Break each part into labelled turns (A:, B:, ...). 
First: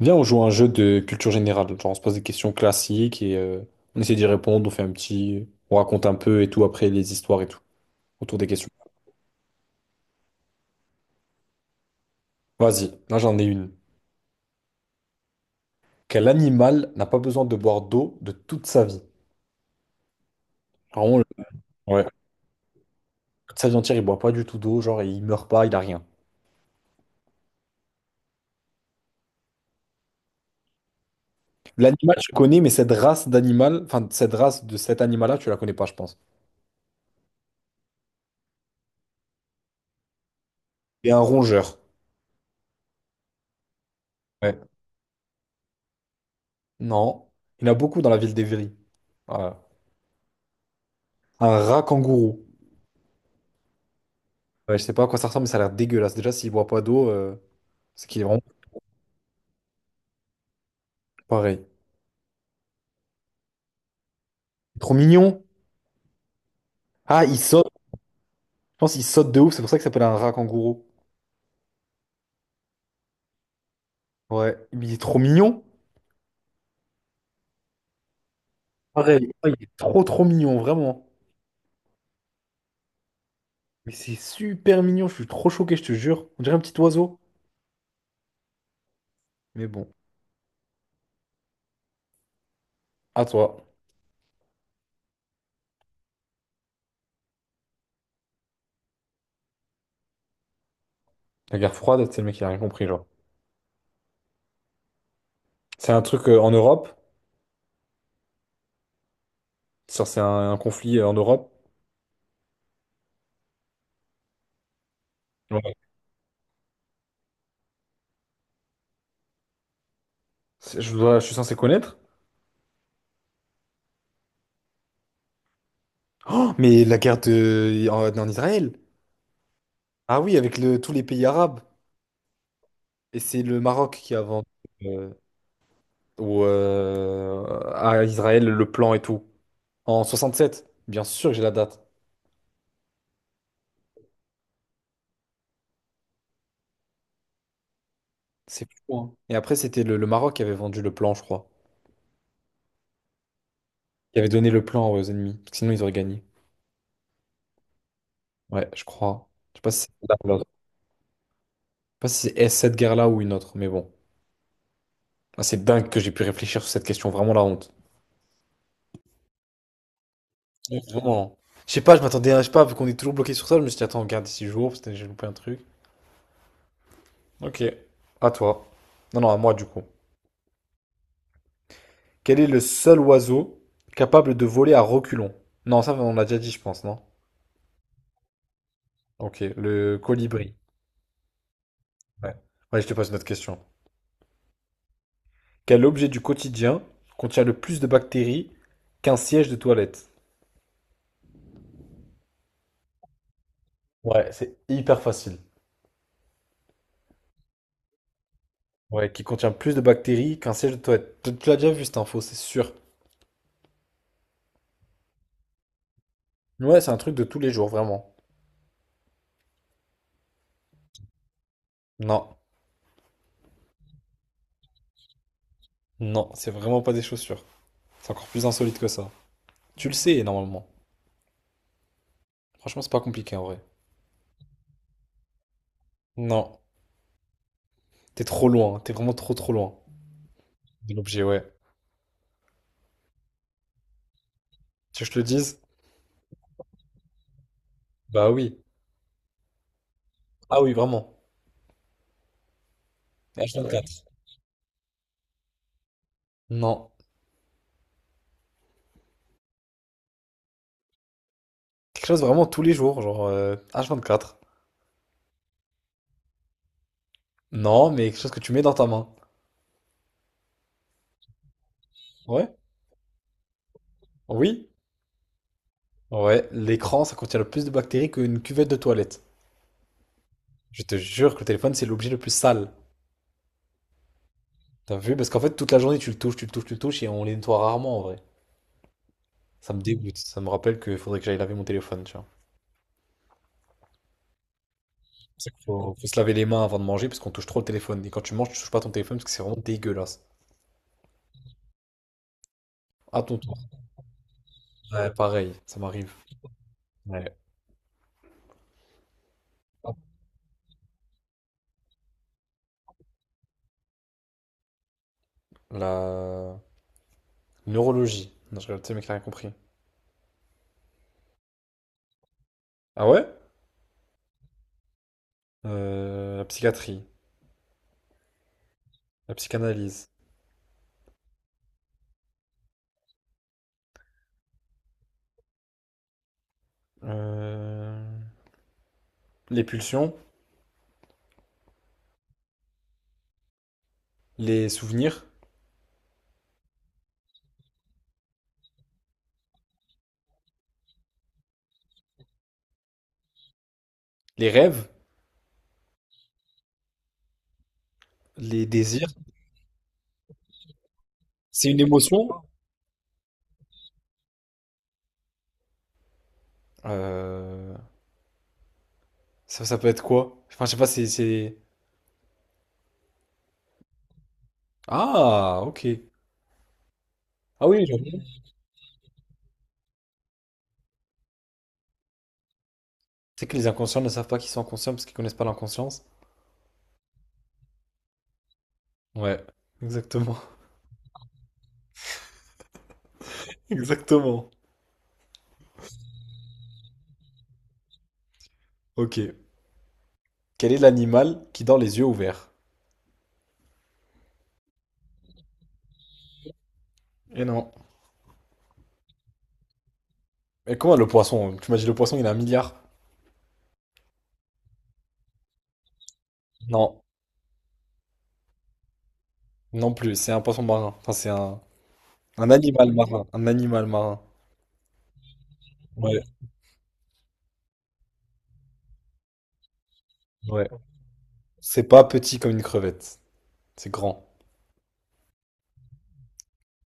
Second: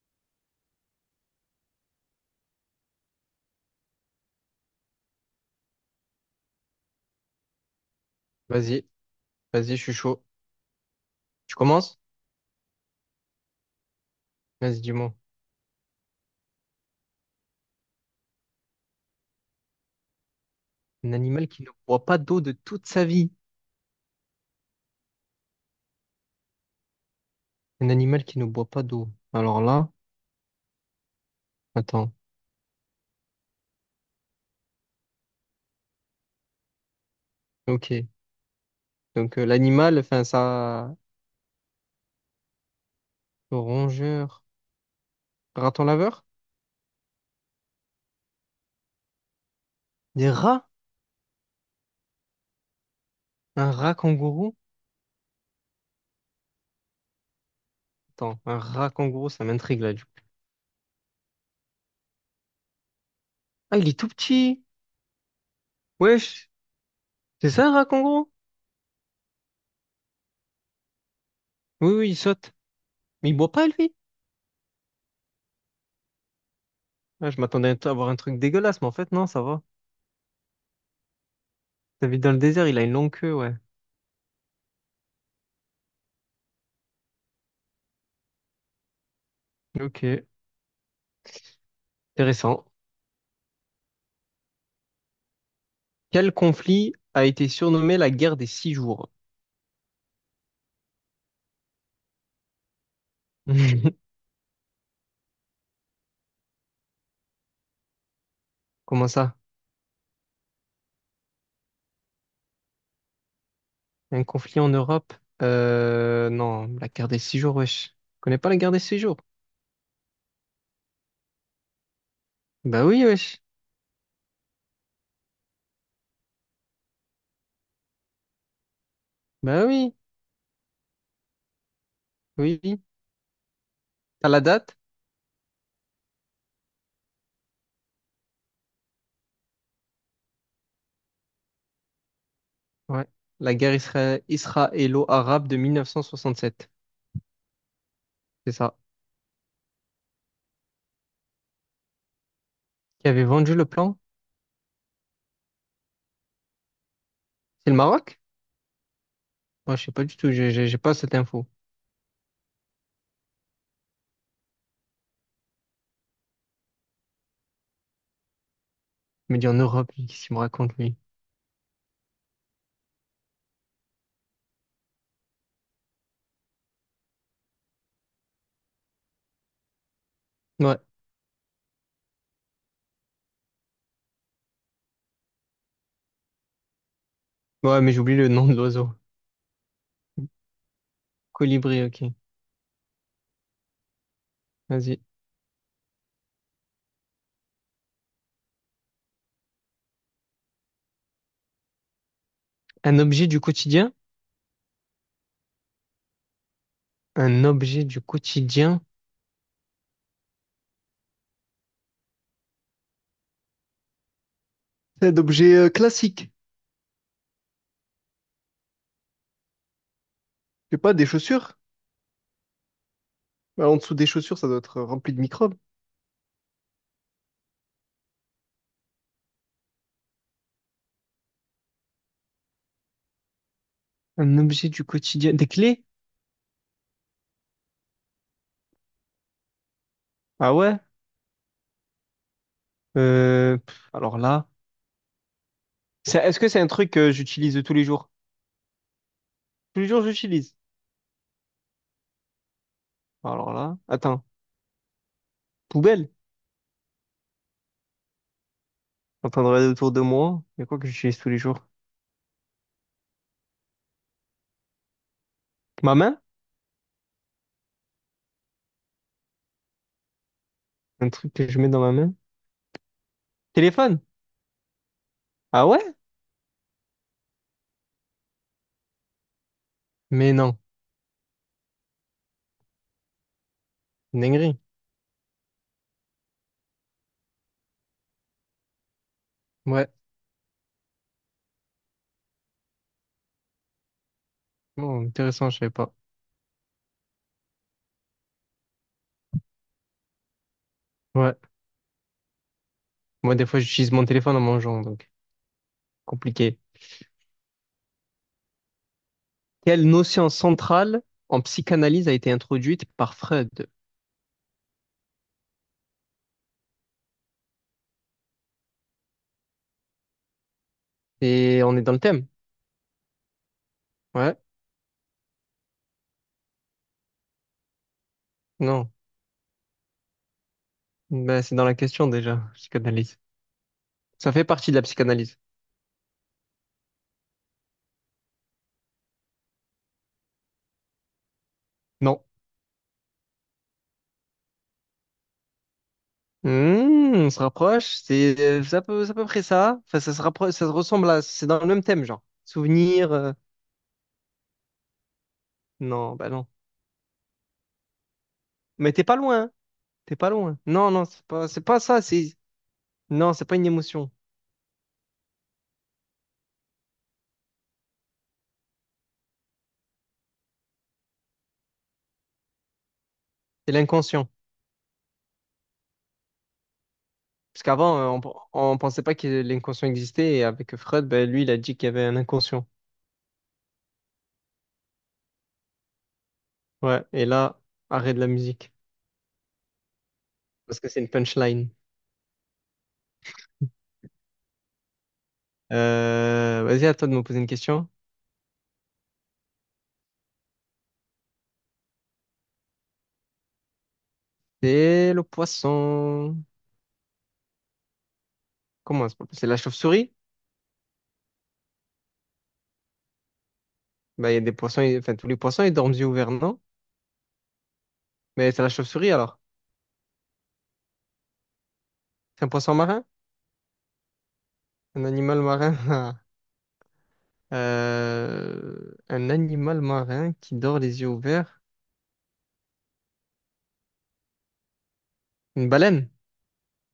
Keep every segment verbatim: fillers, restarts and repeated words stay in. A: Viens, on joue à un jeu de culture générale. Genre, on se pose des questions classiques et euh, on essaie d'y répondre. On fait un petit. On raconte un peu et tout après les histoires et tout autour des questions.
B: Vas-y, vas-y, je suis chaud. Tu commences?
A: Vas-y, là j'en ai une.
B: Vas-y, dis-moi.
A: Quel animal n'a pas besoin de boire d'eau de toute sa vie?
B: Un
A: Vraiment, le-
B: animal qui ne boit
A: ouais.
B: pas d'eau de toute sa vie.
A: Toute sa vie entière, il boit pas du tout d'eau. Genre, il meurt pas, il a rien.
B: Un animal qui ne boit pas d'eau. Alors là, attends.
A: L'animal, je connais, mais cette race d'animal, enfin, cette race de cet animal-là, tu la connais pas, je pense.
B: Ok. Donc euh, l'animal, enfin ça,
A: Et un rongeur.
B: le rongeur,
A: Ouais.
B: raton laveur?
A: Non. Il y en a beaucoup dans la ville d'Évry. Voilà.
B: Des rats?
A: Un rat kangourou.
B: Un rat kangourou?
A: Ouais, je sais pas à quoi ça ressemble, mais ça a l'air dégueulasse. Déjà, s'il boit pas d'eau, euh, c'est qu'il est vraiment
B: Attends, un rat kangourou, ça m'intrigue là du coup.
A: pareil.
B: Ah, il est tout petit.
A: Trop mignon.
B: Wesh,
A: Ah, il
B: c'est ça
A: saute.
B: un rat kangourou?
A: Je pense qu'il saute de ouf, c'est pour ça qu'il s'appelle un rat kangourou.
B: Oui, oui, il saute. Mais il boit pas lui.
A: Ouais, mais il est trop mignon.
B: Ah, je m'attendais à avoir un truc dégueulasse, mais en fait non,
A: Pareil.
B: ça
A: Ah, il
B: va.
A: est trop trop mignon, vraiment.
B: Ça vit dans le désert, il a une longue queue, ouais.
A: Mais c'est super mignon, je suis trop choqué, je te jure. On dirait un petit oiseau. Mais bon,
B: Ok, intéressant.
A: à toi.
B: Quel conflit a été surnommé la guerre des six jours?
A: La guerre froide, c'est le mec qui a rien compris, genre. C'est un truc euh, en Europe.
B: Comment ça?
A: Ça, c'est un, un conflit euh, en Europe.
B: Un conflit en Europe?
A: Ouais.
B: Euh, non, la guerre des six jours, wesh. Tu connais pas la guerre des six jours?
A: C'est- Je, dois- je suis censé connaître.
B: Bah oui, wesh.
A: Oh, mais la guerre de... en, en Israël.
B: Bah oui,
A: Ah oui, avec le- tous les pays arabes.
B: oui, oui.
A: Et c'est le Maroc qui a
B: T'as la
A: vendu
B: date?
A: euh, au, euh, à Israël le plan et tout. En soixante-sept. Bien sûr que j'ai la date.
B: Ouais. La guerre isra- israélo-arabe de mille neuf cent soixante-sept. C'est
A: C'est
B: ça.
A: fou, hein. Et après, c'était le, le Maroc qui avait vendu le plan, je crois.
B: Qui avait vendu le plan?
A: Qui avait donné le plan aux ennemis. Parce que sinon, ils auraient gagné.
B: C'est le Maroc?
A: Ouais, je crois. Je sais pas
B: Moi,
A: si
B: je sais pas
A: c'est là
B: du
A: ou
B: tout.
A: l'autre.
B: J'ai
A: Je
B: j'ai- j'ai pas cette info.
A: sais pas si c'est cette guerre-là ou une autre, mais bon. Ah, c'est dingue que j'ai pu réfléchir sur cette question. Vraiment la honte.
B: Il me dit en Europe, lui, qu'est-ce qu'il me raconte,
A: Ouais,
B: lui?
A: vraiment. Je sais pas, je m'attendais à, je sais pas, vu qu'on est toujours bloqué sur ça, je me suis dit, attends, on garde six jours, parce que j'ai loupé un truc. Ok. À toi. Non, non, à moi, du coup.
B: Ouais.
A: Quel est le seul oiseau capable de voler à reculons? Non, ça on l'a déjà dit, je pense, non?
B: Ouais, mais j'oublie le nom de l'oiseau.
A: Ok, le colibri.
B: Colibri, ok.
A: Ouais. Ouais, je te pose une autre question.
B: Vas-y.
A: Quel objet du quotidien contient le plus de bactéries qu'un siège de toilette?
B: Un objet du quotidien?
A: Ouais, c'est hyper facile.
B: Un objet du quotidien.
A: Ouais, qui contient plus de bactéries qu'un siège de toilette. Tu tu l'as déjà vu cette info, c'est sûr.
B: C'est d'objets euh, classiques.
A: Ouais, c'est un truc de tous les jours, vraiment.
B: Je sais pas, des chaussures.
A: Non,
B: Bah, en dessous des chaussures, ça doit être euh, rempli de microbes.
A: non, c'est vraiment pas des chaussures. C'est encore plus insolite que ça. Tu le sais, normalement. Franchement, c'est pas compliqué en vrai.
B: Un objet du quotidien. Des clés?
A: Non, t'es trop loin, t'es vraiment trop trop loin.
B: Ah ouais?
A: De l'objet, ouais.
B: Euh, pff, alors là.
A: Tu veux que je te le dise?
B: C'est- Est-ce que c'est un truc que j'utilise tous les jours?
A: Bah oui.
B: Tous les jours, j'utilise.
A: Ah oui, vraiment.
B: Alors là.
A: H vingt-quatre.
B: Attends. Poubelle? Je suis
A: Non.
B: en train de regarder autour de moi. Il y a quoi que j'utilise tous les jours?
A: Quelque chose vraiment tous les jours, genre euh, H vingt-quatre.
B: Ma main?
A: Non, mais quelque chose que tu mets dans ta main.
B: Un truc que je mets dans ma main?
A: Ouais?
B: Téléphone?
A: Oui?
B: Ah ouais?
A: Ouais. L'écran, ça contient le plus de bactéries qu'une cuvette de toilette.
B: Mais non.
A: Je te jure que le téléphone, c'est l'objet le plus sale.
B: Une dinguerie.
A: T'as vu? Parce qu'en fait, toute la journée, tu le touches, tu le touches, tu le touches, et on les nettoie rarement, en vrai. Ça me
B: Ouais.
A: dégoûte. Ça me rappelle qu'il faudrait que j'aille laver mon téléphone, tu vois.
B: Bon,
A: C'est pour ça
B: intéressant, je
A: qu'il
B: savais
A: faut,
B: pas.
A: faut se laver les mains avant de manger, parce qu'on touche trop le téléphone. Et quand tu manges, tu touches pas ton téléphone, parce que c'est vraiment dégueulasse.
B: Ouais.
A: À
B: Moi,
A: ton
B: des
A: tour.
B: fois, j'utilise mon téléphone en mangeant, donc
A: Ouais, pareil, ça m'arrive.
B: compliqué.
A: Ouais.
B: Quelle
A: Hop,
B: notion centrale en psychanalyse a été introduite par Freud?
A: la neurologie. Non, je rigole, tu sais, mec, t'as rien compris.
B: Et on est dans le thème.
A: Ah ouais?
B: Ouais.
A: Euh, la psychiatrie,
B: Non.
A: la psychanalyse,
B: Ben, c'est dans la question déjà, psychanalyse. Ça fait partie de la psychanalyse.
A: euh, les pulsions,
B: Non.
A: les souvenirs,
B: Hmm, on se rapproche. C'est euh, c'est à peu, c'est à peu près ça. Enfin, ça se rapproche, ça se ressemble à. C'est dans le même thème, genre. Souvenir. Euh,
A: les rêves,
B: Non, bah non.
A: les
B: Mais t'es
A: désirs.
B: pas loin, hein. T'es pas loin. Non, non, c'est pas, c'est
A: C'est
B: pas
A: une
B: ça.
A: émotion?
B: C'est non, c'est pas une émotion.
A: Euh, ça, ça peut être quoi? Enfin, je sais pas, c'est... c'est-
B: C'est l'inconscient.
A: Ah, ok.
B: Parce
A: Ah oui, je
B: qu'avant, euh,
A: vois.
B: on, on pensait pas que l'inconscient existait. Et avec Freud, ben, lui, il a dit qu'il y avait un inconscient.
A: C'est que les inconscients ne savent pas qu'ils sont inconscients parce qu'ils connaissent pas l'inconscience.
B: Ouais, et là, arrêt de la musique,
A: Ouais, exactement.
B: parce que c'est une punchline.
A: Exactement.
B: Euh, vas-y, à toi de me poser une question.
A: Ok. Quel est l'animal qui dort les yeux ouverts?
B: C'est le poisson.
A: Et non.
B: Comment c'est pas- C'est la chauve-souris?
A: Mais comment le poisson? Tu m'as dit le poisson, il a un milliard?
B: Bah, il y a des poissons, ils- enfin, tous les poissons, ils dorment yeux ouverts, non?
A: Non,
B: Mais c'est la chauve-souris alors.
A: non plus, c'est un poisson marin. Enfin, c'est un,
B: C'est un
A: un
B: poisson
A: animal
B: marin?
A: marin. Un animal marin.
B: Un animal marin?
A: Ouais,
B: Euh, un animal marin qui
A: ouais.
B: dort les yeux ouverts?
A: C'est pas petit comme une crevette. C'est grand.
B: Une baleine?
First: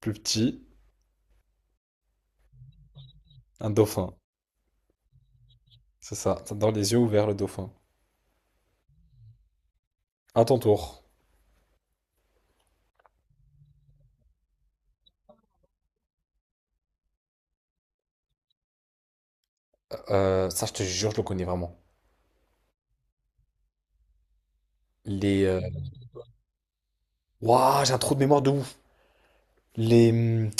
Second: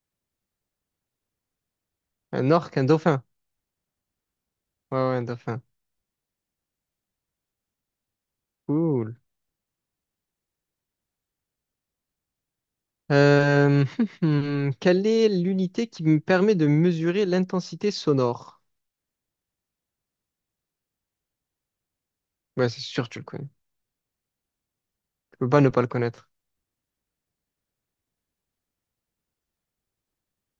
A: Plus petit,
B: Un orque? Un dauphin?
A: un dauphin.
B: Ouais, ouais, un dauphin.
A: C'est ça. T'as dans les yeux ouverts, le dauphin.
B: Cool.
A: À ton tour.
B: Euh, Quelle est l'unité qui me permet de mesurer l'intensité sonore?
A: Euh, ça, je te jure, je le connais vraiment.
B: Ouais, c'est sûr, tu le connais. Tu
A: Les.
B: peux
A: Euh,
B: pas ne pas le connaître.
A: Ouah, j'ai un trou de mémoire de ouf. Les. Hum,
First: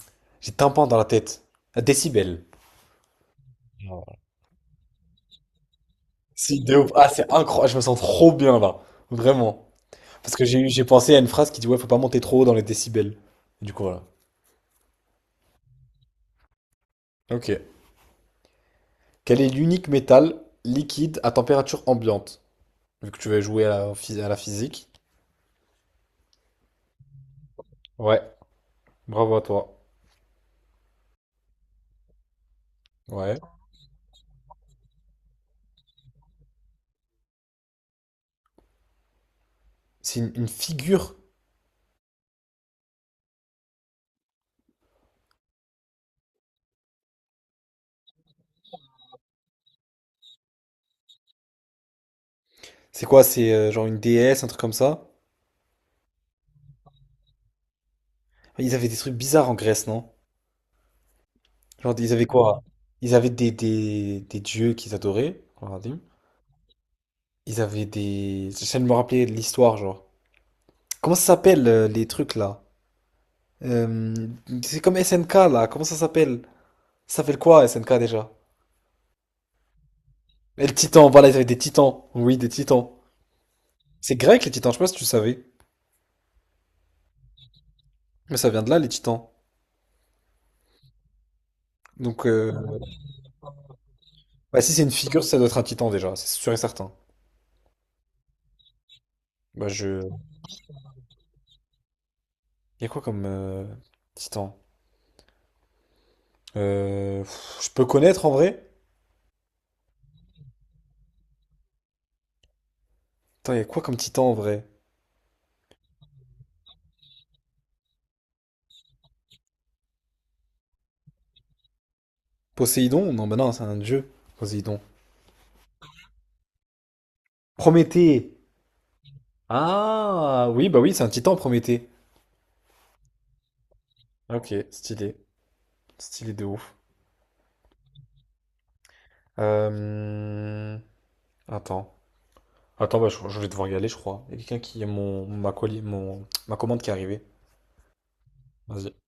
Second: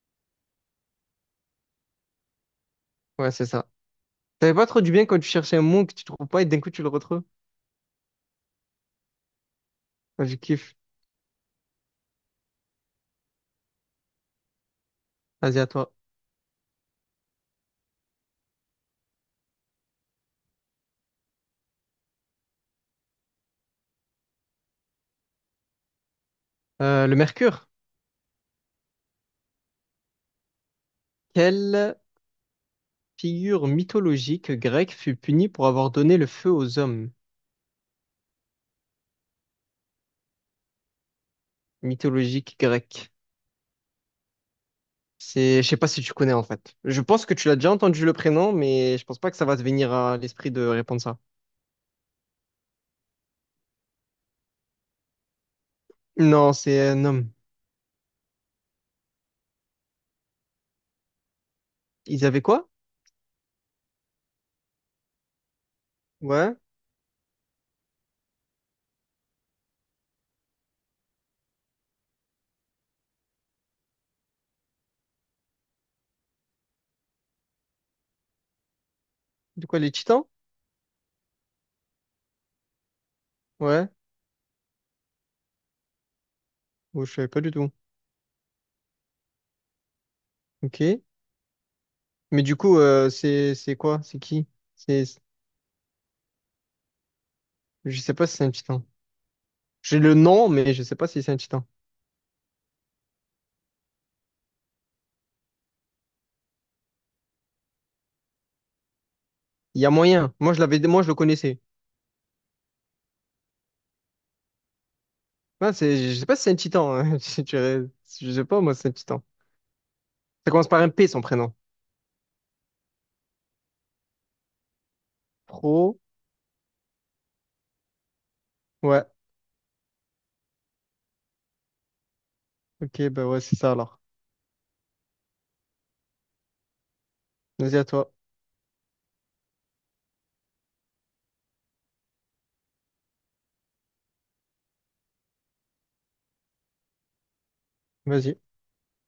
A: J'ai tympan dans la tête. La décibel.
B: Ouais, c'est ça.
A: Non.
B: T'avais pas trop du bien quand tu cherchais un mot que tu trouves pas et d'un
A: Si,
B: coup
A: de
B: tu le
A: ouf. Ah,
B: retrouves.
A: c'est incroyable. Je me sens trop bien là. Vraiment.
B: Moi, je
A: Parce que j'ai
B: kiffe.
A: j'ai pensé à une phrase qui dit ouais, faut pas monter trop haut dans les décibels. Du coup, voilà.
B: Vas-y, à toi.
A: Ok. Quel est l'unique métal liquide à température ambiante? Vu que tu vas jouer à la, phys- à la physique.
B: Euh, le mercure.
A: Ouais, bravo à toi.
B: Quelle
A: Ouais.
B: figure mythologique grecque fut punie pour avoir donné le feu aux hommes?
A: C'est une, une figure.
B: Mythologique grecque. C'est, je sais pas si tu connais en fait. Je pense que tu l'as déjà entendu le prénom, mais je pense pas que ça va te venir à l'esprit de répondre ça.
A: C'est quoi? C'est euh, genre une déesse, un truc comme ça?
B: Non, c'est un homme.
A: Ils avaient des trucs bizarres en Grèce, non? Genre, ils
B: Ils
A: avaient
B: avaient
A: quoi?
B: quoi?
A: Ils avaient des, des, des dieux qu'ils adoraient. Regardez.
B: Ouais.
A: Ils avaient des. J'essaie de me rappeler de l'histoire, genre. Comment ça s'appelle euh, les trucs là? Euh, c'est comme S N K là, comment ça s'appelle? Ça s'appelle quoi S N K déjà?
B: De quoi, les titans?
A: Et le Titan, voilà, ils avaient des Titans. Oui, des Titans.
B: Ouais.
A: C'est grec les Titans, je sais pas si tu savais.
B: Oh, je savais pas du tout.
A: Mais ça vient de là les Titans.
B: Ok.
A: Donc,
B: Mais
A: euh,
B: du coup, euh, c'est c'est quoi? C'est qui?
A: bah, si c'est une
B: C'est,
A: figure, ça doit être un Titan déjà, c'est sûr et certain.
B: je sais pas si c'est un titan.
A: Bah, je.
B: J'ai le nom, mais je sais pas si c'est un titan.
A: Y a quoi comme euh, Titan? Euh, pff, je peux connaître en vrai?
B: Il y a moyen. Moi, je l'avais, moi, je le connaissais.
A: Attends, y a quoi comme Titan en vrai?
B: Ah, c'est, je sais pas si c'est un titan, hein. Si tu- Je sais pas, moi, c'est un titan. Ça commence par un P, son prénom.
A: Poséidon? Non, bah non, c'est un dieu, Poséidon.
B: Pro.
A: Prométhée!
B: Ouais.
A: Ah, oui, bah oui, c'est un Titan, Prométhée.
B: Ok, bah ouais, c'est ça alors.
A: Ok, stylé. Stylé de ouf.
B: Vas-y à toi.
A: Euh, Attends. Attends, bah, je, je vais devoir y aller, je crois. Il y a quelqu'un qui a Mon, ma, colis, mon, ma commande qui est arrivée.
B: Vas-y.
A: Vas-y.